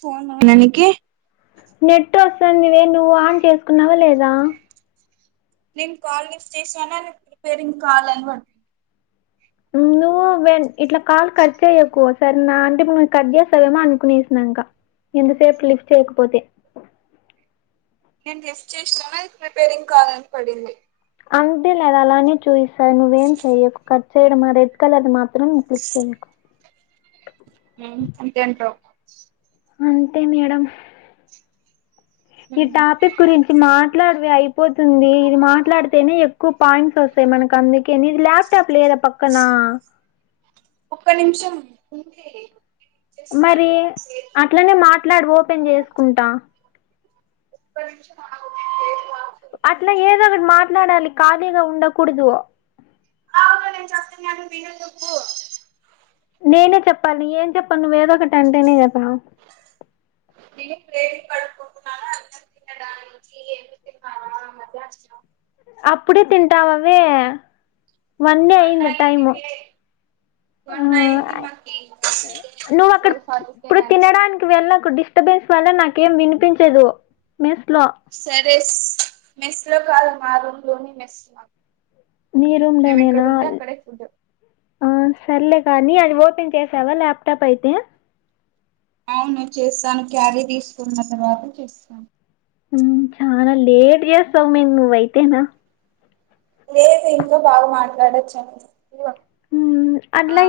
ఫోనా ననీకి నెట్ వస్తదివే నువ్వు ఆన్ చేసుకున్నవ లేదా నేను కాల్ లీఫ్ చేసానా నకు ప్రిపేరింగ్ కాల్ అని బట్ ఎందుకు ఇట్లా కాలు కట్ చేయ్యకు సరనా అంటే ఇప్పు నువ్వు కట్ చేస్తావేమో అనుకునేసిన ఇంకా ఇంతసేపు లిఫ్ట్ చేయకపోతే నేను లిఫ్ట్ చేసిననా రిపేరింగ్ కాల్ అని పడింది అంతే లే అది అలానే చూయిస్తాది నువ్వేం చెయ్యకు కట్ చేయడమా రెడ్ కలర్ మా క్లిక్ చేయకు హ అంతే అంటావ్ అంతే మేడం ఈ టాపిక్ గురించి మాట్లాడవవె అయిపోతుంది ఇది మాట్లాడితేనే ఎక్కువ పాయింట్స్ వస్తాయి మనకు అందుకేని ఇది క్ ట్ట లేద పక్కనా ఒక్క నిమిషం ఉంది మరి చేస్తాను సేవ్ అట్లనే మాట్లాడు ఓపెన్ చేసుకుంటా ఒక్కనిమిషం ఆగు అట్లా ఏదో ఒకటి మాట్లాడాలి ఖాళీగా ఉండకూడదు అవును నేను చెప్తున్నాను విను నువ్వు నేనే చెప్పాలి ఏం చెప్పం నువ్వ ఏదో ఒకటి అంటేనే కదా ను ప్రేమిపాడు కొకున్నా అన్నడాా [inaudible] అప్పుడే తింటావవే వనెయ్ అయింది టైము ఆ కొన్ అయింది మకి నువ్వు అక్కడ తెవెల్వ్ ఫార్టీ కే ఇప్పుడు లంచ్ తినడానికి వెళ్ళకు డిస్ బెన్స్ వల్ల నాకేం వినిపించదు మెస్ లో సరే మెస్స్ లో కాదు మా రూమ్ లోనే మెస్ మా మీ రూమ్ లోనేనా ఫుడ్ ఆ సర్లే కానీ అది ఓపెన్ చేసావా ల్యాప్టాప్ అయితే అవును చేస్తాను క్యారీ తీసుకున్న తర్వాత చేస్తాను హ్మ్ చానా లేట్ చేస్తావు మే నువ్వైతేనా లేదు ఇంట్లో బాగా మాట్లాడొచ్చు అని ఆ అట్లా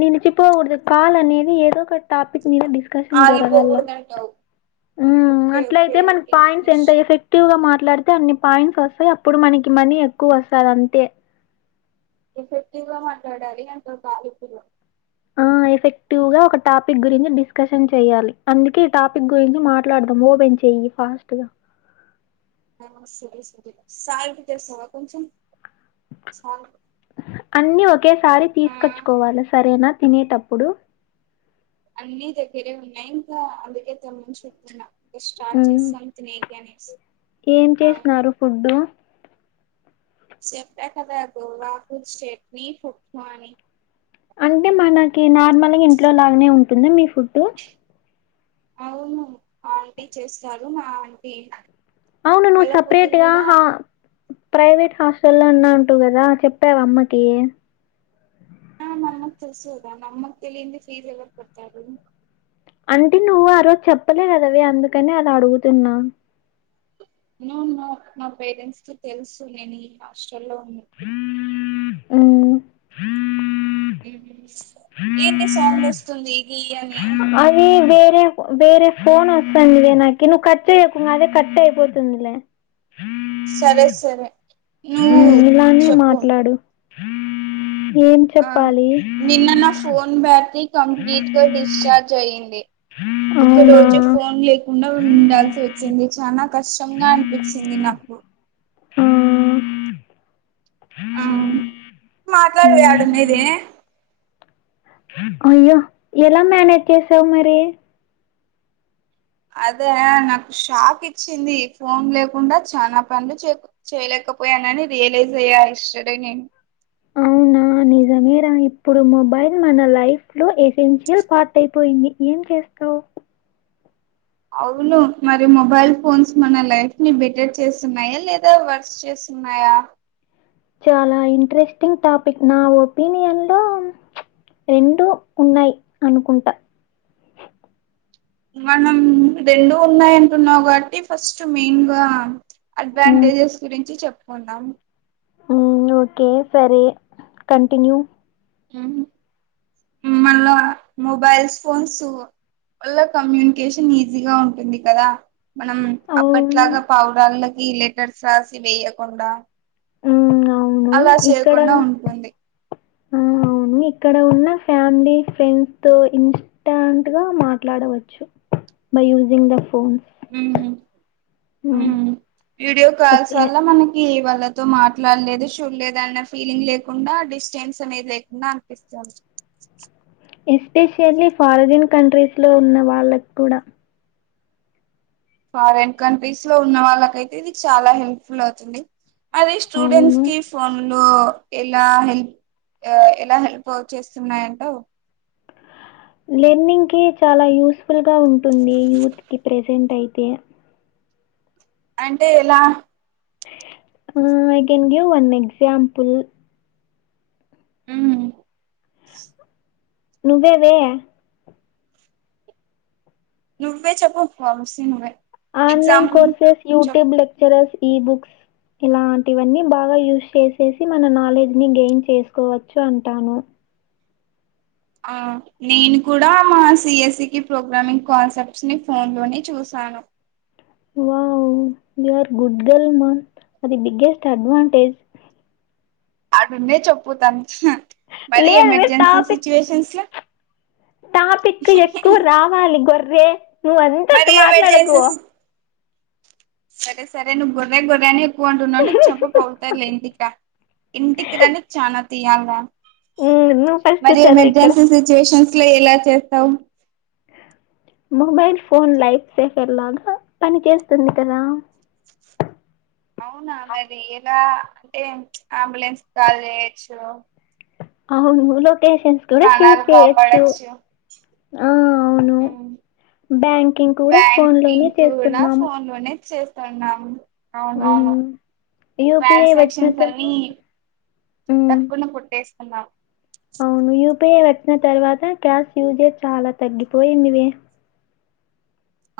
నిలిచిపోూకుడదు కాల్ అనేది ఏదో ఒక టపిక్ మీద డీస్ షన్ జరగాల, ఆగిపోకూడదంటావు ఓకే ఓకే అట్లయితే మన అయితే పాంట్స్ ఇంగ్లీష్ ఎంత ఎఫ్ ఎక్టివ్ గా మాట్లాడితే అన్ని పాయింట్స్ వస్తాయి అప్పుడు మనకి మనీ ఎక్కువ వస్తది అంతే ఎఫెక్టివ్ గా మాట్లాడాలి అంత బగాలపులు ఆ ఎఫెక్టివ్ గా ఒక టాపిక్ గురించి డిస్కషన్ చెయాలి అందుకే ఈ టాపిక్ గురించి మాట్లాడదాం ఓపెన్ చే చెయ్యి ఫాస్ట్గా సరే సరే సాల్ట్ తెస్తావా కొంచం సాల్ట్ అన్నీ ఒకేసారి ఆ తీసుకొచ్చుకోవాలి సరేనా తినేటప్పుడు అన్ని దగ్గరే ఉన్నాయి ఇంకా అందుకే తెమ్మని చెప్తున్నా స్టార్ మ్మ్ చేసాం తినకి అనేసి ఏం చేసినారు ఫుడ్డు చెప్ప కదా గోవాకు స్చట్నీ పప్పు అని అంటే మనకి నార్మల్గా ఇంట్లో లాగానే ఉంటుంద మీ ఫుడ్ అవును ఆంటీ చేస్తారు మా ఆంటీ అవును నువ్వు వాళ్ళ కూతురు సపరేట్గ కూడా హ ప్రైవేట్ హాస్టలో ఉన్నా ఉంటివి కదా చెప్పావ అమ్మకి ఆ మా అమ్మకి తెల్సుకదా నమ్మక్క తెలియందంది ఫీజ ఎవరు కడతారు అంటే నువ్వు ఆ రోజు చెప్పలే కదవే అందుకనే అలా అడుగుతున్నా నో నో నా పేరెంట్స్ కి తెలుసు నేను ఈ హాస్టల్ లో ఉన్నా ఉ ఏంటి సాంగ్ వస్తుంది గీ అని అది వేరే వేరే ఫోన్ వస్తుంది నాకి నువ్వు కట్టేయకు అదే కట్ అయిపోతుందిలే ఆ సరే సరే నువ్వు ముందులానే చెప్పు మాట్లాడు ఏం ఆ చెప్పాలి నిన్న నా ఫోన్ బ్యాటరీ కంప్లీట్గా డిశ్చార్జ్ అయ్యింది ఒక అవునా! రోజు ఫోన్ లేకుండా ఉండాల్సి వచ్చింది చానా కష్టంగా అనిపించింది నాకు ఆ ఆ మాట్లాడు హ్మ్. ఆడున్నేది అయ్యో ఎలా మనేజ్ చేసావు మరి అదా నాకు షాక్ ఇచ్చింది ఫోన్ లేకుండా చానా పన్లు చే చేయలేకపోయానని రియలైజ్ అయ్యా ఎస్టర్డే నేను అవునా నిజా మీరా ఇప్పుడు మొబైల్ మన లైఫ్ లో ఎసెన్షియల్ పార్ట్ అయిపోయింది ఏం చేస్తావు అవును మరి మొబైల్ ఫోన్స్ మన లైఫ్ ని బెటర్ చేస్తున్నాయా లేదా వర్స్ చేస్ నయా చాలా ఇంట్రెస్టింగ్ టాపిక్ నా ఒపీనియన్ లో రెండు ఉన్నాయి అనుకుంటా మనం రెండు ఉన్నాయి అంటున్నావు కాబట్టి ఫస్ట్ మెయిన్గా హ్మ్. అడ్వాంటేజెస్ గురించి చెప్పుకుందాం ఉ ఓకే సరే కంటిన్యూ మళ్ళా మొబైల్స్ ఫోన్స్ వల్ల కమ్యూనికేషన్ ఈజీగా ఉంటుంది కదా మనం అవును. అప్పట్లాగా పావురాళ్ళకి లెటర్స్ రాసి వేయకుండా హ్మ్. అలా చేయకుండా ఉంటుంది ఉహు అవును ఇక్కడ ఉన్న ఫ్యామిలీ ఫ్రెండ్స్ తో ఇన్ టాంట్గా మాట్లాడవచ్చు by using the phones uh uh hmm. Video calls okay. వల్ల మనం ఈ వాళ్ళతో మాట్లాడలేదు చూడలేదు అన్న ఫీలింగ్ లేకుండా డిస్టెన్స్ అనేది లేకుండా ఎక్స ఎస్పెషల్లీ ఫారిన్ కంట్రీస్ లో ఉన్న వాళ్ళకి కూడా ఫారెన్ కంట్రీస్ లో ఉన్న వాళ్ళకైతే ఇది చాలా హెల్ప్ఫుల్ అవుతుంది అదే స్టూడెంట్స్ అవును. కి ఫోన్ లో ఎలా హెల్ ఎలా హెల్ప్ చేస్తున్నాయంటో లెర్నింగ్ కి చాలా యూస్ఫుల్ గా ఉంటుంది యూత్ కి ప్రెజెంట్ అయితే అంటే ఎలా ఉ అయితే ఇంగే వన్ ఎక్సాంపుల్ ఉ నువ్వే వే నువ్వే చెప్పు వంశీ నువ్వే ఆన్లైన్ ఎగ్జాంపుల్ కోర్సెస్, చెప్ యూట్యూబ్, లెక్చరర్స్, ఈబుక్స్ ఇలాంటివన్నీ బాగా యూస్ చేసేసి మన నాలెడ్జ్ ని గెయిన్ చేసుకోవచ్చు అంటాను. ఆ నేను కూడా మా సిఎస్ఈకి ప్రోగ్రామింగ్ కాన్సెప్ట్స్ని ఫోన్లోనే చూశాను. Wow you are good girl మా అది బిగ్గెస్ట్ అడ్వాంటేజ్. ఆడున్నే చప్పుతంచినా మరీ లేవే ఎమర్జెన్సీ సిచ్యువేషన్స్ ల. టాపిక్కు ఎక్కువ రావాలి గొర్రే మరి నువ్వంతట్టు ఎమర్జెన్సీ మాట్లాడకువా సరే సరే నువ్ గొర్రె గొర్రని క్కువ అంటున్నవు నీ చెంపపగుల్ తది లేండికా ఇంటికి రా నీక్ చానా తీయాల్రా. మ్మ్ నువ్వు ఫస్ట్ మరి చదువు ఇక్కడ ఎమర్జెన్సీ సిచ్యుయేషన్స్ లో ఎలా చేస్తావు. మొబైల్ ఫోన్ లైఫ్ సేఫర్ లాగా పని చేస్తుంది కదా. అవునా మరీ ఎలా అంటే ప్చ్ ఆంబులెన్స్ కాల్ చేయొచ్చు. అవును లొకేషన్స్ కూడా షేర్ ప్రాణాలు చేయచ్చు కాపాడొచ్చు ఆ అవును. ఉమ్. బ్యాంకింగ్ కూడా ఫోన్ లోనే బ్యాంకింగ్ కూడా చేస్తున్నాం. ఫోన్ లోనే చేస్త్ స్తున్నాము అవునవును మ్మ్ యూపిఐ వచ్చిన ట్రాన్సాక్షన్స్ అన్నీ. తర్వా మ్మ్ టక్కున కొట్టేస్తున్నాం అవును యుపిఐ వచ్చిన తర్వాత క్యాష్ యూసేజ్ చాలా తగ్గిపోయిందివే.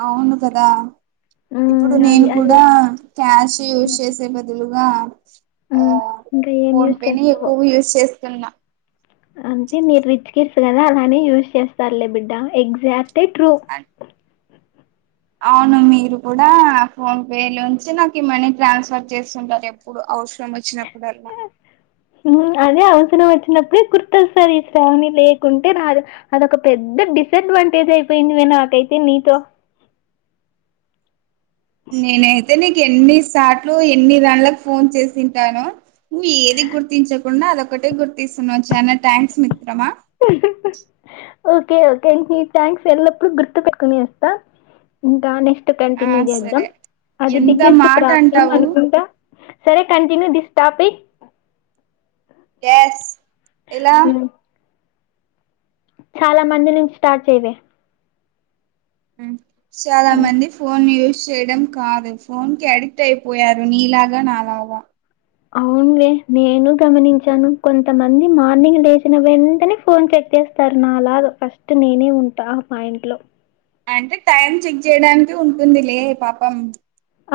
అవును కదా మ్మ్ ఇప్పుడు అది నేను అది కూడా క్యాష్ ఒక యూజ్ చేసే బదులుగా. ఆ హ్మ్. ఇంకా ఏం ఫోన్ యూజ్ పే నే చేస్తావో. ఎక్కువ యూజ్ చేస్తున్నా. అంటే మీరు రిచ్చ్ కిడ్స్ కదా అలానే యూజ్ చేస్తారులే బిడ్డా ఎగ్జాక్ట్లి ట్రూ. అన్ అవును మీరు కూడా ఫోన్ పే లోంచే నాకు ఈ మనీ ట్రాన్స్ఫర్ చేస్తుంటారు ఎప్ప్. పుడు అవసరం వచ్చినప్పుడల్లా హూ అదే అవసరం వచ్చినప్పుడే గుర్తొస్తది ఈ శ్రావణి లేకుంటే రాదు. అదొక పెద్ద డిసడ్వాంటేజ్ అయిపోయింది వే నాకైతే నీతో. నేనైతే నీకు ఎన్నిసాట్లు ఎన్ని దాండ్లక్ ఫోన్ చేసింటాను. నువ్వు ఏది గుర్తించకుండా అదొక్కటే గుర్తిస్తున్నావు చానా థ్యాంక్స్ మిత్రమా. ఓకే ఓకే నీ థ్యాంక్స్ ఎల్లప్పుడు గుర్తు పెట్టుకొని వస్తా. ఇంకా నెక్స్ట్ ఆ కంటిన్యూ చేద్దాం సరే అది ఎంత బిగ్గెస్ట్ మాట ప్రాబ్లమ్ అంటావు అనుకుంటా. సరే కంటిన్యూ దిస్ టాపిక్ గ్యాస్ ఎలా హ్మ్. చాలా మంది నుంచి స్టార్ట్ చెయ్యవే చాలా హ్మ్. మంది ఫోన్ యూజ్ చేయడం కాదు ఫోన్ కి అడిక్ట్ అయిపోయారు నీలాగా నాలాగా. అవునువే నేను గమనించాను కొంతమంది మార్నింగ్ లేచిన వెంటనే ఫోన్ చెక్ చేస్త్. తర్ణాలాదు ఫస్ట్ నేనే ఉంటా ఆ పాయింట్ లో అంటే టైం చెక్ చేయడానికి ఉంటుంది లే పాపం.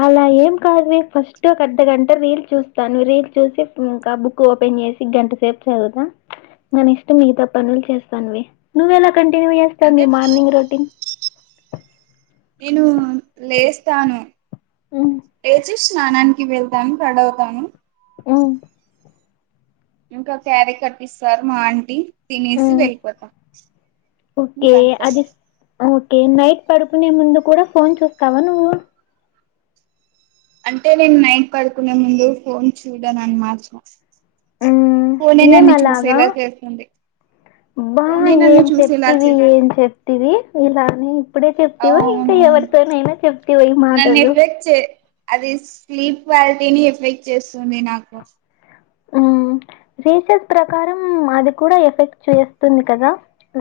అలా ఏం కాదు వే ఫస్ట్ ఒక అద్ద గంట రీల్ చూస్తాను రీల్ చూసి ఇంకా బుక్. కూఓపెన్ చేసి గంట సేపు చదువుతా ఇంగ నెక్స్ట్ మిగతా పనులు చేస్తానువే నువ్వు ఎలా కంటిన్యూ చేస్తావు అంటే నీ మార్నింగ్ రొటీన్. నేను లేస్తాను హ్మ్. లేచి స్నానాన్. కి వెళ్తాను రెడవుతాను ఏమొ ఇంకా స్యారీ కట్టిస్తారు మా ఆంటీ తినేసి హ్మ్. వెళ్ళిపోత ఇంక అంతే ఒకే నైట్ పడుకునే ముందు కూడ ఫోన్ చూస్తావ నువ్వు అంటే నేను నైట్ పడుకునే ముందు ఫోన్ చూడను అనమాట హ్మ్. పోనే ఏం నన్ని అలాగా? చూసేల చేస్తుంది బా ఫోనే నన్ను ఏం చూసేలా చెప్తివి ఏం చేస్తుంది చెప్తివి [unintelligible] ఇప్పుడే చెప్తివ ఇంకా అవును ఎవరితోనైనా చెప్తివ ఈ మాటలు [unintelligible] అది స్లీప్ క్వాలిటీని ఎఫెక్ట్ చేస్తుంది నాకు ఆ రీసర్చ్ ప్రకారం అది కూడ ఎఫెక్ట్ చేస్తుంది కదా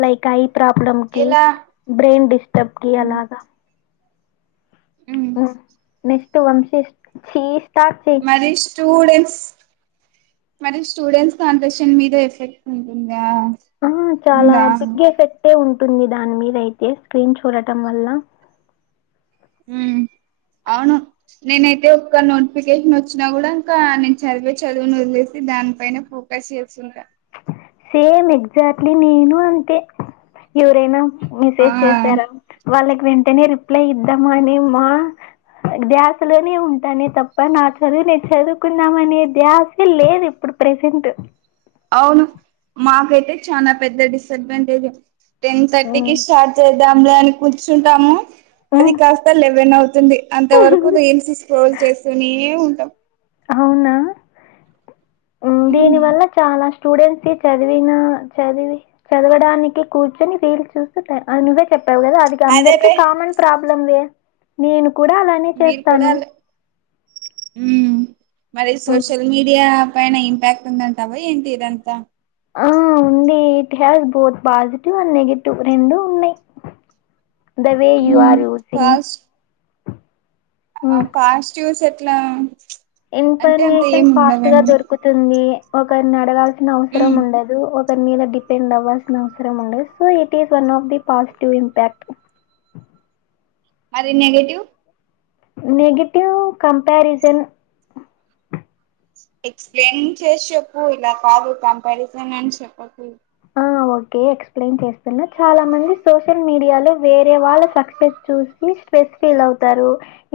లైక్ ఐ ప్రాబ్లమ్ కి ఎలా బ్రెయిన్ డిస్టర్బ్ కి ఉమ్, అలాగ ఉమ్, ఉ [unintelligible] [unintelligible] స్టూడెంట్స్ మరి స్టూడెంట్స్ [unintelligible] మీద ఎఫెక్ట్ ఉంటుంద ఆ చాల బిగ్ ఎఫెక్టే ఉంటుంది దాని మీద అయితే స్క్రీన్ చూడటం వల్ల ఉ అవును నేనైతే ఒక్క నోటిఫికేషన్ వచ్చినా కూడ ఇంకా నేను చదివే చదువుని వదిలేసి దానిపైనే పో కస్ చేస్తుంట సేమ్ ఎగ్జాక్ట్లీ నేను అంతే ఎవరైన ఆ మెసేజ్ చేసార వాళ్ళకి వెంటనే రిప్లై ఇద్దామ అని మా ధ్యాసలోనే ఉంటానే తప్ప నా చదువు నేను చదువుకుందమనే ధ్యాసే లేదు ఇప్పుడు ప్రెసెంట్ అవును మాకైతే చాల పెద్ద డిసడ్వాంటేజే టెన్ థర్టీకి స్టార్ట్ చే [unintelligible] అని కూర్చుంటాము అది కాస్త లెవెన్ అవుతుంది అంత వరకు రీల్స్ స్క్రోల్ చేస్తూనే ఉంటాం అవున దీని ఉమ్ వల్ల చాల స్టూడెంట్స్కి చదివిన చదివి చదవడానికి కూర్చొని [unintelligible] చూస్త నువ్వే చెప్పావు కదా అది అదే అందరికి బే కామన్ ప్రాబ్లం వే నేను కూడ అల మీరు కూడ మరి ఉమ్. సోషల్ మీడియ పైన ఇంప్యాక్ట్ ఉంది అంటావ ఏంటి ఇదంత ఆ ఉంది it has both positive and negative రెండు ఉన్నయ్ the way you um are using fast ఆ పాస్టివ్స్ ఎట్ల ఇన్ఫర్మేషన్ ఫాస్ట్గా దొరుకుతుంది ఒకరని అడగాల్సిన అవసరం ఉమ్ ఉండదు ఒకరి మీద డిపెండ్ అవ్వాల్సిన అవసరం ఉండదు so it is one of the positive impact మరి నెగేటివ్ నెగిటివ్ కంపారిజన్ ఎక్స్ప్లెయిన్ చేసి చెప్పు ఇల కాదు కంపారిజన్ అని చెప్పకు ఆ ఒకే ఎక్స్ప్లెయిన్ చేస్తున్నా చాల మంది సోషల్ మీడియాలో వేరే వాళ్ళ సక్సెస్ చూసి స్ట్రెస్ ఫీల్ అవుతారు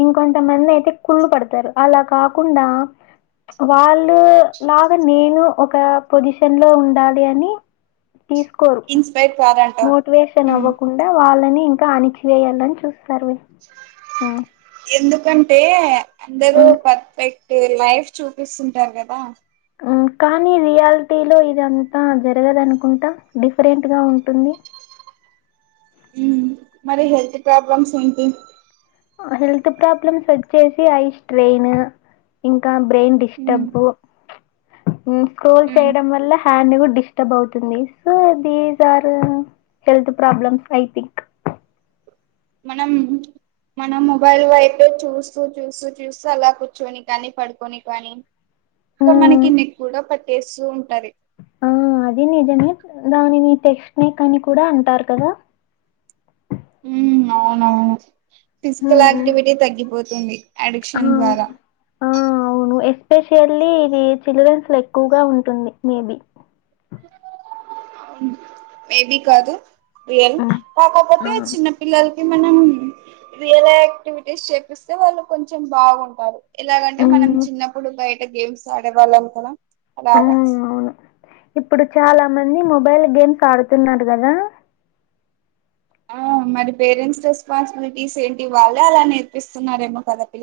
ఇంకొంత మంది అయితే కుళ్ళు పడతారు అల కాకుండ వాళ్ళు లాగ నేను ఒక పొజిషన్ లో ఉండాలి అని తీసుకోరు ఇన్స్పైర్ [unintelligible] మోటివేషన్ ఉమ్ అవ్వకుండా వాళ్ళని ఇంకా అణిచివేయాలని చూస్తారు ఎందుకంటే అందరూ హ్మ్. పర్ఫెక్ట్ లైఫ్ చూపిస్తుంటారు కదా కానీ రియాలిటీ లో ఇదంతా జరగదనుకుంటా డిఫరెంట్ గా ఉంటుంది ఉ మరి హెల్త్ ప్రాబ్లమ్స్ ఏంటి హెల్త్ ప్రాబ్లమ్స్ వచ్చేసి ఐ స్ట్రెయిన్ ఇంకా బ్రెయిన్ ఉమ్ డిస్టర్బు స్కూల్ ఉమ్ చేయడం వల్ల హ్యాండ్ కూడా డిస్టర్బ్ అవుతుంది so these are health problems I think మనం మనం మొబైల్ వైపు చూస్తూ చూస్తూ చూస్తూ అలా కూర్చొని కానీ పడుకొ ని కానీ ఇంక హ్మ్. మనకి నెక్ కూడా పెట్టేస్తు ఉంటది ఆ అది నిజమే దానిని టెక్స్ట్ నేక్ అని కూడా అంటారు కదా అవునవును ఫిజికల్ హ్మ్, హ్మ్. యాక్టివిటీ తగ్గిపోతుంది ఆ అడిక్షన్ ద్వారా ఆ అవును ఎస్పెషల్లీ ఇది చిల్డ్రన్స్ లో ఎక్కువగా ఉంటుంది మేబి మేబి కాదు రియల్ ఆ కాకపోతే చిన్న పిల్లలకి మనం రియల్ యాక్టివిటీస్ చేపిస్తే వాళ్ళు కొంచెం బాగుంటారు ఎలాగంటే మనం మ్మ్ చిన్నప్పుడు బయట గేమ్స్ ఆడేవాళ్ళం కదా ఆ అలాగా అవును ఇప్పుడు చాలా మంది మొబైల్ గేమ్స్ ఆడుతున్నారు కదా ఆ మరి పేరెంట్స్ రెస్పాన్సిబిలిటీస్ ఏంటి వాళ్ళే అలా నేర్పిస్తున్నారేమో కాద పిల్ల